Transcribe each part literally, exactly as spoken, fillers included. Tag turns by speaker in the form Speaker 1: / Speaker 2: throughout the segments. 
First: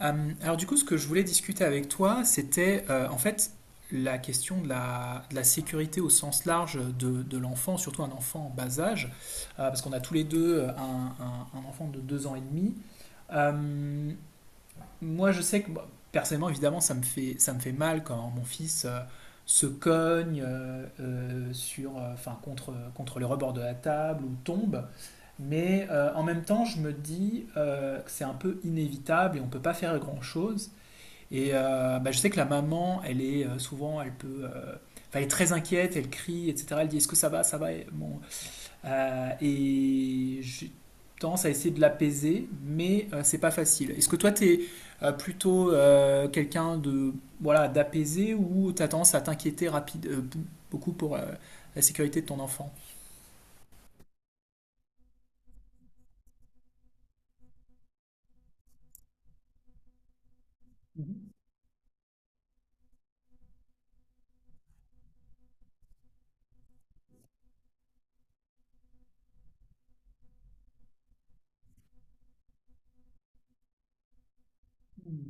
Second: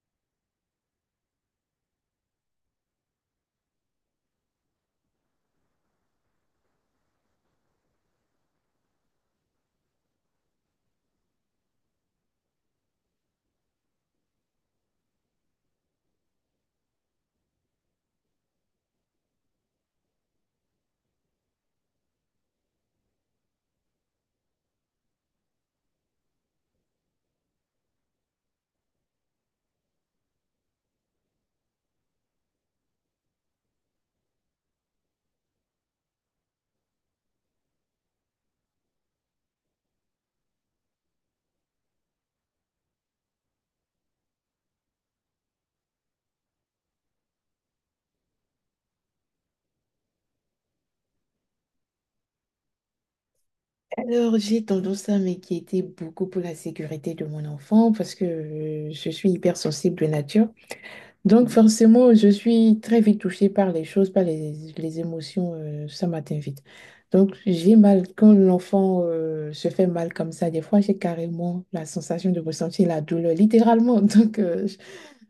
Speaker 1: Euh, alors du coup, ce que je voulais discuter avec toi, c'était euh, en fait la question de la, de la sécurité au sens large de, de l'enfant, surtout un enfant en bas âge, euh, parce qu'on a tous les deux euh, un, un- un enfant de deux ans et demi. Euh, moi, je sais que bah, personnellement, évidemment, ça me fait, ça me fait mal quand mon fils euh, se cogne euh, euh, sur, euh, enfin, contre, contre le rebord de la table ou tombe. Mais euh, en même temps, je me dis euh, que c'est un peu inévitable et on ne peut pas faire grand-chose. Et euh, bah, je sais que la maman, elle est euh, souvent, elle peut, euh, enfin, elle est très inquiète, elle crie, et cetera. Elle dit est-ce que ça va, ça va. Et, bon, euh, et j'ai tendance à essayer de l'apaiser, mais euh, c'est pas facile. Est-ce que toi, t'es euh, plutôt euh, quelqu'un de voilà d'apaisé ou t'as tendance à t'inquiéter rapide euh, bou- beaucoup pour euh, la sécurité de ton enfant?
Speaker 2: Alors, j'ai tendance à m'inquiéter beaucoup pour la sécurité de mon enfant parce que euh, je suis hyper sensible de nature. Donc, mhm, forcément, je suis très vite touchée par les choses, par les, les émotions. Euh, ça m'atteint vite. Donc, j'ai mal quand l'enfant euh, se fait mal comme ça. Des fois, j'ai carrément la sensation de ressentir la douleur, littéralement. Donc, euh,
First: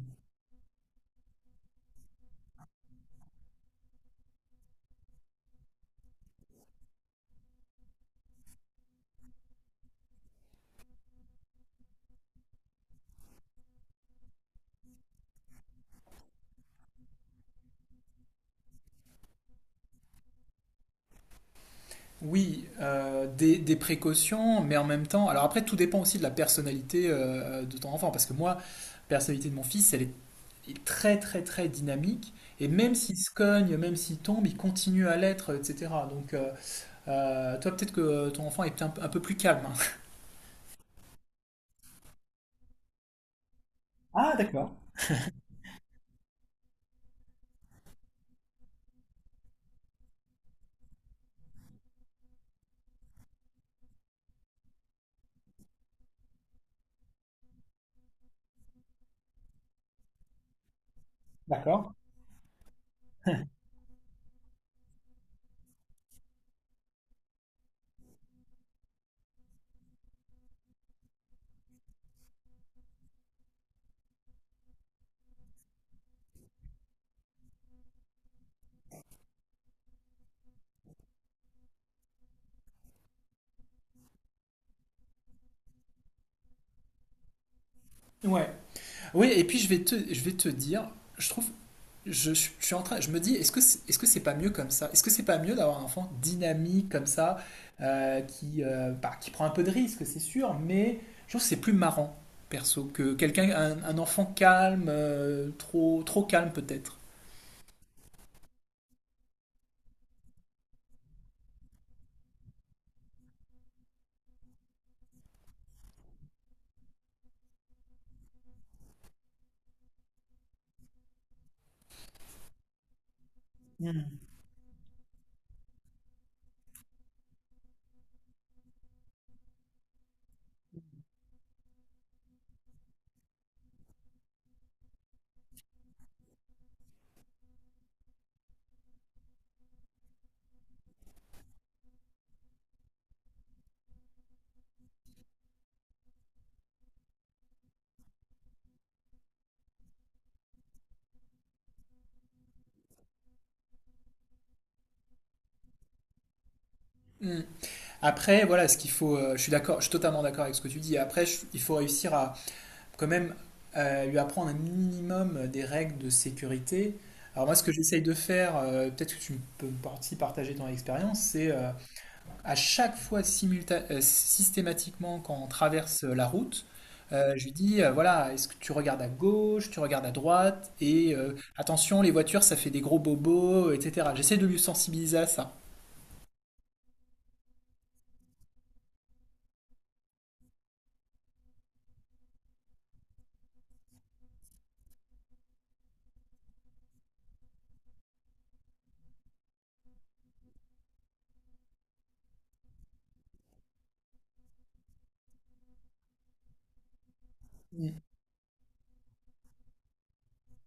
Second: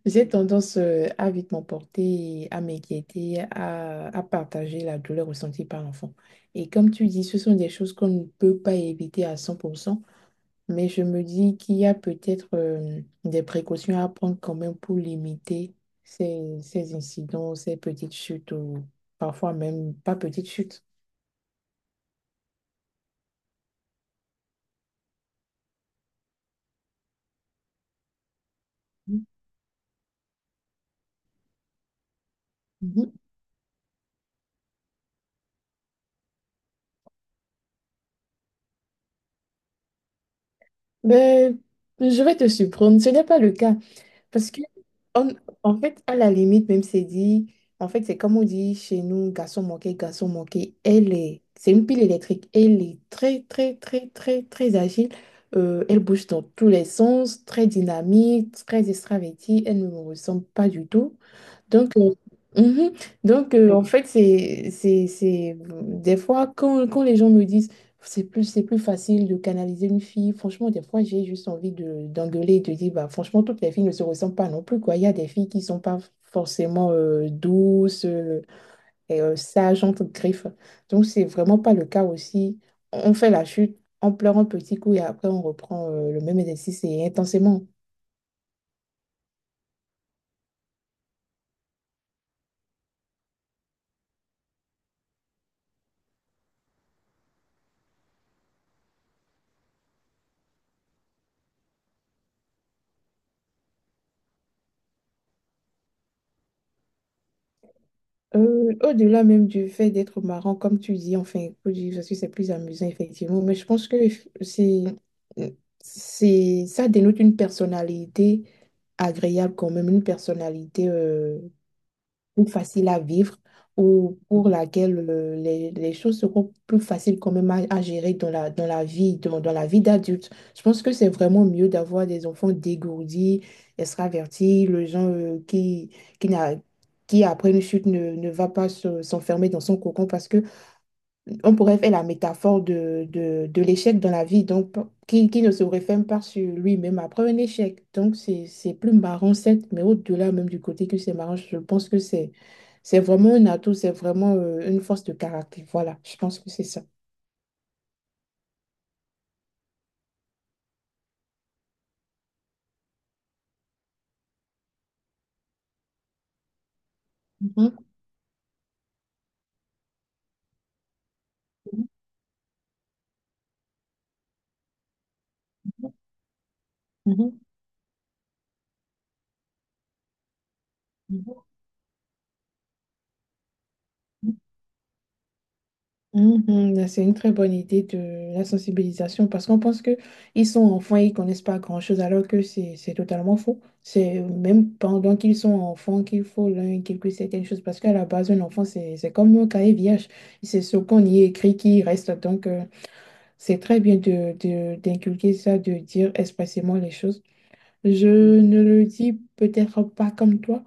Speaker 2: j'ai tendance euh, à vite m'emporter, à m'inquiéter, à, à partager la douleur ressentie par l'enfant. Et comme tu dis, ce sont des choses qu'on ne peut pas éviter à cent pour cent. Mais je me dis qu'il y a peut-être euh, des précautions à prendre quand même pour limiter ces, ces incidents, ces petites chutes ou parfois même pas petites chutes.
Speaker 1: Oui, euh, des, des précautions, mais en même temps, alors après, tout dépend aussi de la personnalité euh, de ton enfant, parce que moi, la personnalité de mon fils, elle est est très très très dynamique. Et même
Speaker 2: Mhm.
Speaker 1: s'il se cogne, même s'il tombe, il continue à l'être, et cetera. Donc, euh, euh, toi, peut-être que ton enfant est un, un peu plus calme, hein.
Speaker 2: Mais je vais te surprendre, ce n'est pas le cas. Parce que, on- en fait, à la limite, même c'est dit, en fait, c'est comme on dit chez nous, garçon manqué, garçon manqué, elle est, c'est une pile électrique, elle est très, très, très, très, très agile. Euh, elle bouge dans tous les sens, très dynamique, très extravertie, elle ne me ressemble pas du tout.
Speaker 1: D'accord.
Speaker 2: Donc, euh, mhm. Donc euh, en fait, c'est, c'est, c'est... Des fois, quand, quand les gens me disent c'est plus, c'est plus facile de canaliser une fille, franchement, des fois, j'ai juste envie de, d'engueuler et de dire, bah, franchement, toutes les filles ne se ressemblent pas non plus, quoi. Il y a des filles qui sont pas forcément euh, douces euh, et euh, sages, entre griffes. Donc, c'est vraiment pas le cas aussi. On fait la chute, on pleure un petit coup et après, on reprend euh, le même exercice et intensément.
Speaker 1: Ouais. Oui, et puis je vais te, je vais te dire, je trouve, je, je suis en train, je me dis, est-ce que c'est, est-ce que c'est pas mieux comme ça? Est-ce que c'est pas mieux d'avoir un enfant dynamique comme ça, euh, qui, euh, bah, qui prend un peu de risque, c'est sûr, mais je trouve que c'est plus marrant, perso, que quelqu'un, un, un enfant calme, euh, trop, trop calme peut-être.
Speaker 2: Euh, au-delà même du fait d'être marrant, comme tu dis, enfin, faut dire parce que c'est plus amusant, effectivement, mais je pense que c'est, c'est, ça dénote une personnalité agréable quand même, une personnalité euh, plus facile à vivre ou
Speaker 1: Hmm.
Speaker 2: pour laquelle euh, les, les choses seront plus faciles quand même à, à gérer dans la, dans la vie, dans, dans la vie d'adulte. Je pense que c'est vraiment mieux d'avoir des enfants dégourdis, extravertis, les gens euh, qui, qui, n'a- qui après une chute ne, ne va pas se- s'enfermer dans son cocon parce que on pourrait faire la métaphore de, de, de l'échec dans la vie, donc p- qui, qui ne se referme pas sur lui-même après un échec. Donc c'est, c'est plus marrant, certes, mais au-delà même du côté que c'est marrant, je pense que c'est, c'est vraiment un atout, c'est vraiment euh, une force de caractère. Voilà, je pense que c'est ça.
Speaker 1: Hmm. Après, voilà, ce qu'il faut, euh, je suis d'accord, je suis totalement d'accord avec ce que tu dis. Après, je- il faut réussir à quand même euh, lui apprendre un minimum des règles de sécurité. Alors moi, ce que
Speaker 2: Mhm.
Speaker 1: j'essaye de faire, euh, peut-être que tu peux aussi partager ton expérience, c'est euh, à chaque fois simulta- euh, systématiquement quand on traverse euh, la route, euh,
Speaker 2: Mhm.
Speaker 1: je lui dis, euh, voilà, est-ce que tu regardes à gauche, tu regardes à droite, et euh,
Speaker 2: Mhm.
Speaker 1: attention, les voitures, ça fait des gros bobos, et cetera.
Speaker 2: Mhm.
Speaker 1: J'essaie de lui sensibiliser à ça.
Speaker 2: Mhm, là, c'est une très bonne idée de la sensibilisation parce qu'on pense que ils sont enfants et ils connaissent pas grand-chose alors que c'est c'est totalement faux. C'est même pendant qu'ils sont enfants qu'il faut leur inculquer certaines choses parce qu'à la base, un enfant, c'est c'est comme un cahier vierge. C'est ce qu'on y écrit qui reste. Donc, euh, c'est très bien de, de- d'inculquer ça, de dire expressément les choses.
Speaker 1: Mm.
Speaker 2: Je ne le dis peut-être pas comme toi,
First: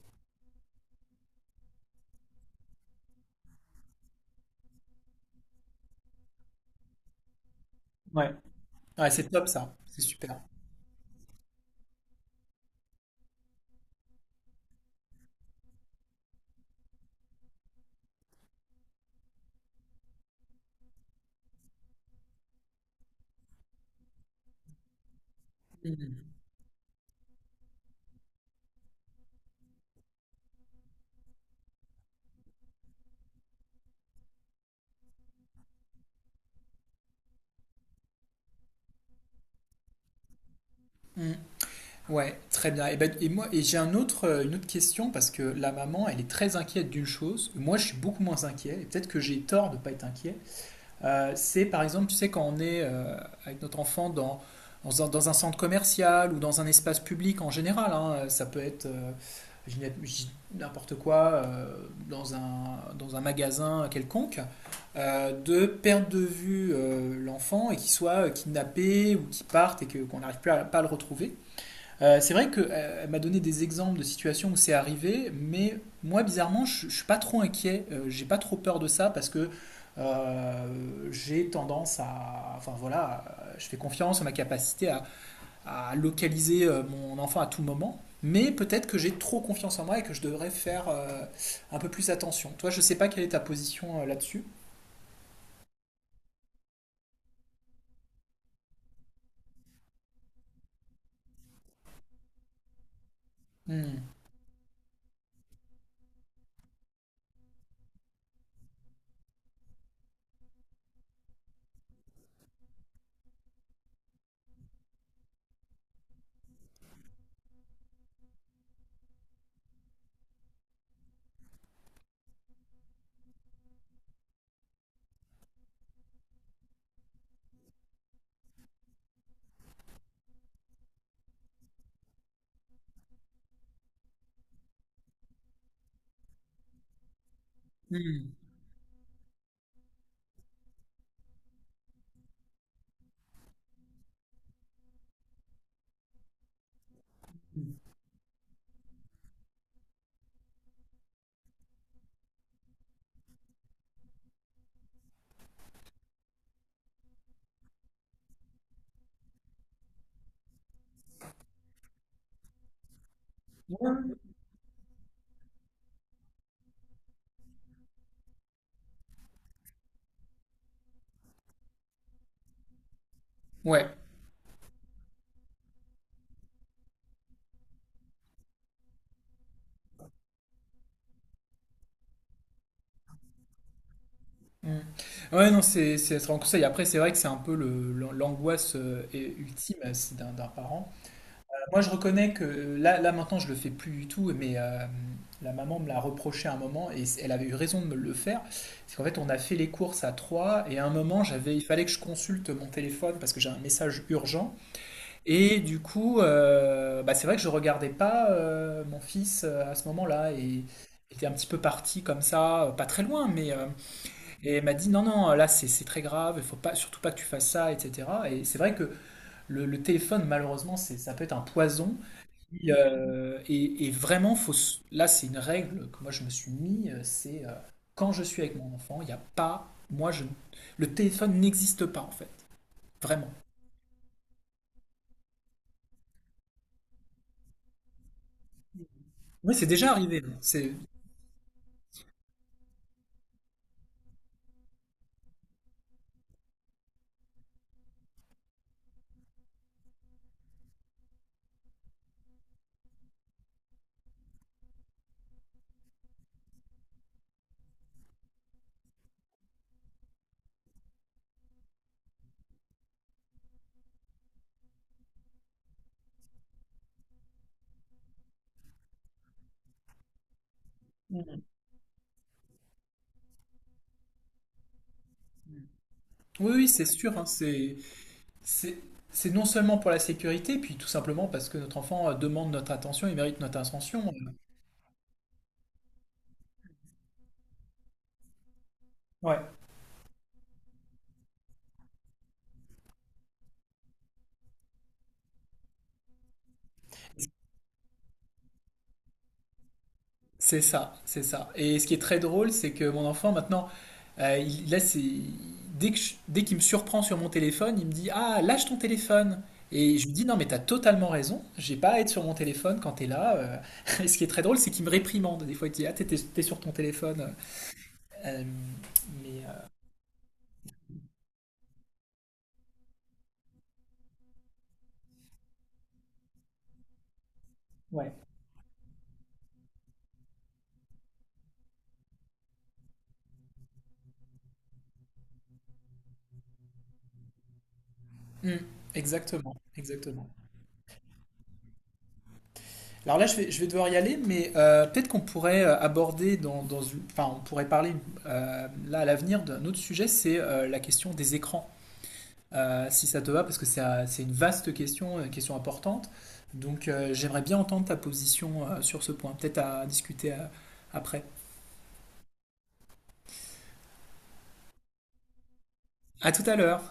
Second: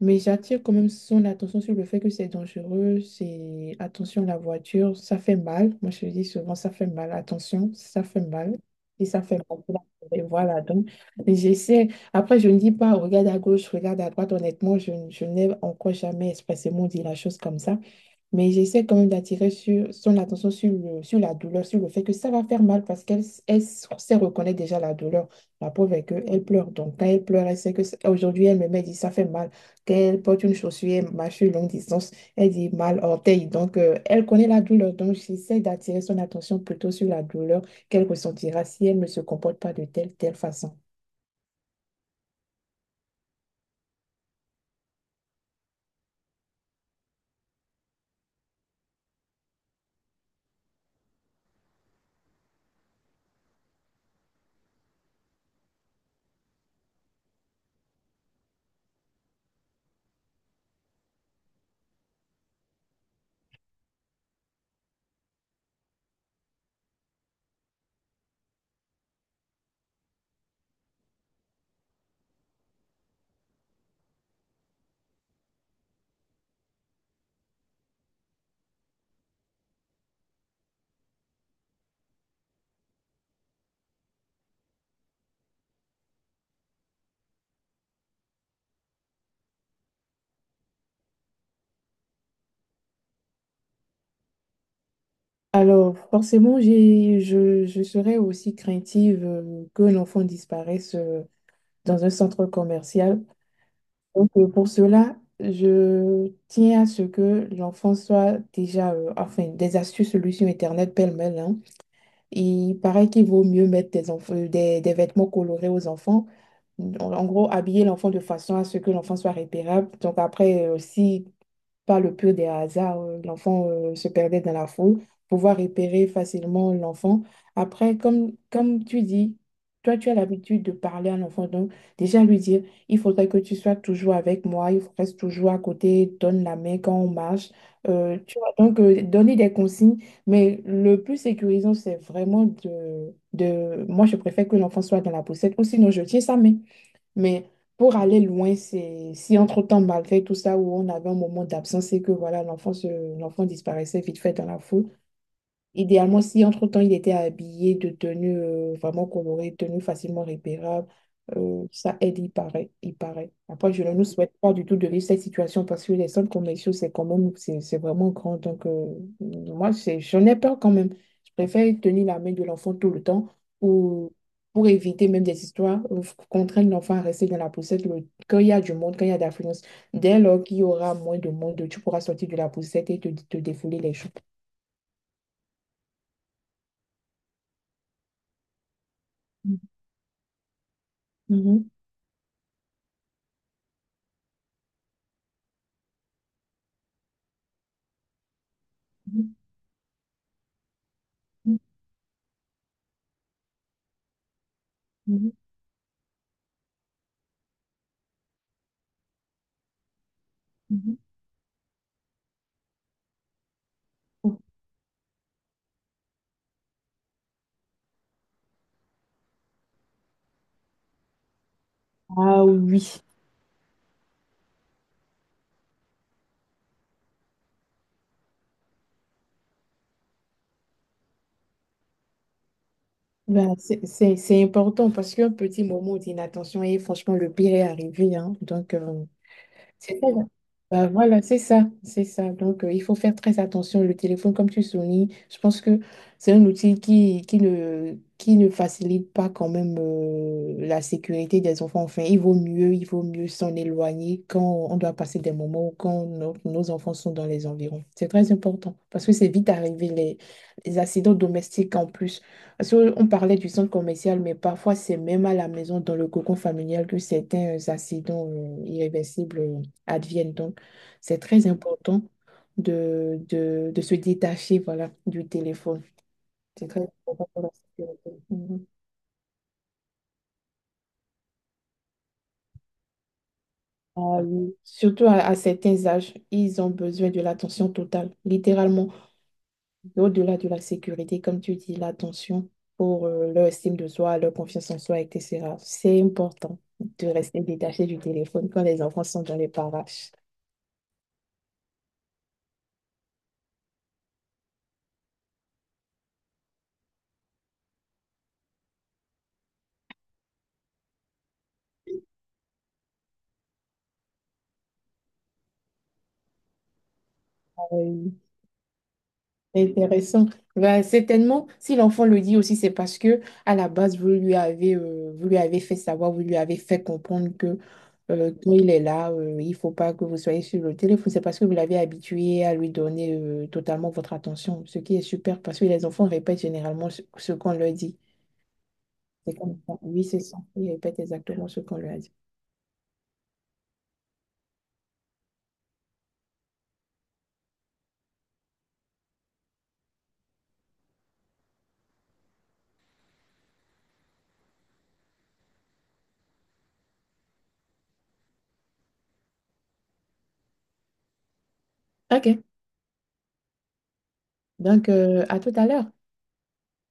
Speaker 2: mais j'attire quand même son attention sur le fait que c'est dangereux, c'est attention la voiture, ça fait mal. Moi, je dis souvent, ça fait mal, attention, ça fait
Speaker 1: Ouais,
Speaker 2: mal. Et
Speaker 1: ouais,
Speaker 2: ça
Speaker 1: c'est
Speaker 2: fait
Speaker 1: top
Speaker 2: mal.
Speaker 1: ça, c'est
Speaker 2: Et
Speaker 1: super.
Speaker 2: voilà, donc j'essaie. Après, je ne dis pas, regarde à gauche, regarde à droite. Honnêtement, je, je n'ai encore jamais expressément dit la chose comme ça. Mais j'essaie quand même d'attirer sur, son attention sur, le, sur la douleur, sur le fait que ça va faire mal parce qu'elle s- elle s- sait reconnaître déjà la douleur. La preuve est
Speaker 1: Mhm.
Speaker 2: qu'elle pleure. Donc, quand elle pleure, elle sait que c- aujourd'hui, elle me met, elle dit ça fait mal. Quand elle porte une chaussure, elle marche sur longue distance, elle dit mal orteil. Donc, euh, elle connaît la douleur. Donc, j'essaie d'attirer son attention plutôt sur la douleur qu'elle ressentira si elle ne se comporte pas de telle, telle façon.
Speaker 1: Mhm. Ouais, très bien. Et, ben, et moi, et j'ai un autre, euh, une autre question parce que la maman, elle est très inquiète d'une chose. Moi, je suis beaucoup moins inquiet. Et peut-être que j'ai tort de ne pas être inquiet. Euh, c'est par exemple, tu sais, quand on est euh, avec notre enfant dans, dans un, dans un centre commercial ou dans un espace public en général, hein, euh, ça peut être euh, je dis n'im- je dis n'importe quoi euh, dans un, dans un magasin quelconque, euh, de perdre de vue euh, l'enfant et qu'il soit euh, kidnappé ou qu'il parte et que, qu'on n'arrive plus à, pas à le retrouver. Euh, c'est vrai qu'elle m'a donné des exemples de situations où c'est arrivé, mais moi, bizarrement, je, je suis pas trop inquiet, euh, j'ai pas trop peur de ça parce que euh, j'ai tendance à, enfin voilà, euh, je fais confiance en ma capacité à, à localiser euh, mon enfant à tout moment, mais peut-être que j'ai trop confiance en moi et que je devrais faire euh, un peu plus attention. Toi, je sais pas quelle est ta position euh, là-dessus.
Speaker 2: Alors, forcément, j'ai, je, je serais aussi craintive euh, que l'enfant disparaisse dans un centre commercial.
Speaker 1: Hmm.
Speaker 2: Donc, euh, pour cela, je tiens à ce que l'enfant soit déjà, euh, enfin, des astuces, solutions Internet pêle-mêle, hein. Il paraît qu'il vaut mieux mettre des, enf- euh, des, des vêtements colorés aux enfants. En, en gros, habiller l'enfant de façon à ce que l'enfant soit repérable. Donc, après, aussi par le pur des hasards, euh, l'enfant euh, se perdait dans la foule, pouvoir repérer facilement l'enfant. Après, comme, comme tu dis, toi, tu as l'habitude de parler à l'enfant, donc déjà lui dire, il faudrait que tu sois toujours avec moi, il faut- reste toujours à côté, donne la main quand on marche. Euh,
Speaker 1: Hmm.
Speaker 2: tu vois, donc, euh, donner des consignes, mais le plus sécurisant, c'est vraiment de, de... Moi, je préfère que l'enfant soit dans la poussette, ou sinon je tiens sa main. Mais pour aller loin, c'est si entre-temps, malgré tout ça, où on avait un moment d'absence et que voilà, l'enfant se- l'enfant disparaissait vite fait dans la foule. Idéalement, si entre-temps il était habillé de tenue euh, vraiment colorée, tenue facilement repérable, euh, ça aide, il paraît, il paraît. Après, je ne nous souhaite pas du tout de vivre cette situation parce que les centres commerciaux, c'est quand même, c'est c'est vraiment grand. Donc, euh, moi, c'est- j'en ai peur quand même. Je préfère tenir la main de l'enfant tout le temps
Speaker 1: Ouais.
Speaker 2: ou pour éviter même des histoires, euh, contraindre l'enfant à rester dans la poussette le- quand il y a du monde, quand il y a d'affluence. Dès lors qu'il y aura moins de monde, tu pourras sortir de la poussette et te, te défouler les choses.
Speaker 1: Mm. Ouais, non, c'est c'est un conseil. Après, c'est vrai que c'est un peu le- l'angoisse euh, et- ultime euh, c'est d'un d'un parent.
Speaker 2: Mhm.
Speaker 1: Euh, Moi, je reconnais que euh, là, là maintenant, je le fais plus du tout, mais euh, la maman me l'a reproché à un moment et c- elle avait eu raison de me le faire. C'est qu'en fait, on a fait les courses à trois et à un moment, j'avais, il fallait que je consulte mon téléphone parce que j'ai un message urgent.
Speaker 2: Mhm,
Speaker 1: Et du coup, euh, bah, c'est vrai que je regardais pas euh, mon fils euh, à ce moment-là et il
Speaker 2: mhm.
Speaker 1: était un petit peu parti comme ça, euh, pas très loin, mais euh, et elle m'a dit non, non, là c'est c'est très grave, il faut pas, surtout pas que tu fasses ça, et cetera. Et c'est vrai que le, le téléphone, malheureusement, c'est, ça peut être un poison.
Speaker 2: Ah
Speaker 1: Et,
Speaker 2: oui,
Speaker 1: euh, et- et vraiment, faut, s- là c'est une règle que moi je me suis mis, euh, c'est euh, quand je suis avec mon enfant, il n'y a pas, moi je, le téléphone n'existe pas en fait, vraiment.
Speaker 2: bah, c'est c'est- c'est important parce qu'un petit moment d'inattention et franchement, le pire est arrivé, hein. Donc, euh,
Speaker 1: Oui, c'est déjà
Speaker 2: c'est ça.
Speaker 1: arrivé, hein. C'est,
Speaker 2: Bah voilà, c'est ça, c'est ça. Donc, euh, il faut faire très attention. Le téléphone, comme tu soulignes, je pense que c'est un outil qui, qui ne, qui ne facilite pas quand même euh, la sécurité des enfants. Enfin, il vaut mieux, il vaut mieux s'en éloigner quand on doit passer des moments ou quand nos, nos enfants sont dans les environs. C'est très important parce que c'est vite arrivé les, les accidents domestiques en plus. Parce que on parlait du centre commercial, mais parfois c'est même à la maison, dans le cocon familial, que certains accidents euh, irréversibles advienne. Donc, c'est très important de, de, de se détacher, voilà, du téléphone.
Speaker 1: oui,
Speaker 2: C'est
Speaker 1: oui,
Speaker 2: très
Speaker 1: c'est sûr, hein,
Speaker 2: important pour la
Speaker 1: c'est,
Speaker 2: sécurité. Mhm.
Speaker 1: c'est, c'est non seulement pour la sécurité, puis tout simplement parce que notre enfant euh, demande notre attention, il mérite notre attention.
Speaker 2: Ah oui. Surtout à, à certains âges, ils ont besoin de l'attention totale, littéralement,
Speaker 1: Ouais.
Speaker 2: au-delà de la sécurité, comme tu dis, l'attention pour euh, leur estime de soi, leur confiance en soi, et cetera. C'est important de rester détaché du téléphone quand les enfants sont dans les parages.
Speaker 1: C'est ça, c'est ça. Et ce qui est très drôle, c'est que mon enfant, maintenant, euh, il, là, c'est, dès que je- dès qu'il me surprend sur mon téléphone, il me dit, Ah, lâche ton téléphone. Et je lui dis, Non, mais t'as totalement raison, j'ai pas à être sur mon téléphone quand t'es là. euh. Et ce qui est très drôle, c'est qu'il me réprimande. Des fois, il dit, Ah, t'es, t'es- t'es sur ton téléphone. Euh, mais, euh,
Speaker 2: Intéressant. Ben, certainement, si l'enfant le dit aussi, c'est parce que à la base, vous lui avez, euh, vous lui avez fait savoir, vous lui avez fait comprendre que
Speaker 1: ouais.
Speaker 2: euh, quand il est là, euh, il faut pas que vous soyez sur le téléphone. C'est parce que vous l'avez habitué à lui donner euh, totalement votre attention, ce qui est super parce que les enfants répètent généralement ce, ce qu'on leur dit.
Speaker 1: Mm,
Speaker 2: C'est
Speaker 1: exactement,
Speaker 2: comme ça. Oui, c'est
Speaker 1: exactement.
Speaker 2: ça. Ils répètent exactement ce qu'on leur a dit.
Speaker 1: Alors là, je vais, je vais devoir y aller, mais euh, peut-être qu'on pourrait euh, aborder dans, dans une- enfin, on pourrait parler euh, là à l'avenir d'un autre sujet, c'est euh, la question des écrans. Euh, si ça te va, parce que c'est euh, c'est une vaste question, une question importante. Donc euh, j'aimerais bien entendre ta position euh, sur ce point, peut-être à discuter euh, après.
Speaker 2: OK. Donc, euh, à tout à l'heure.
Speaker 1: À tout à l'heure.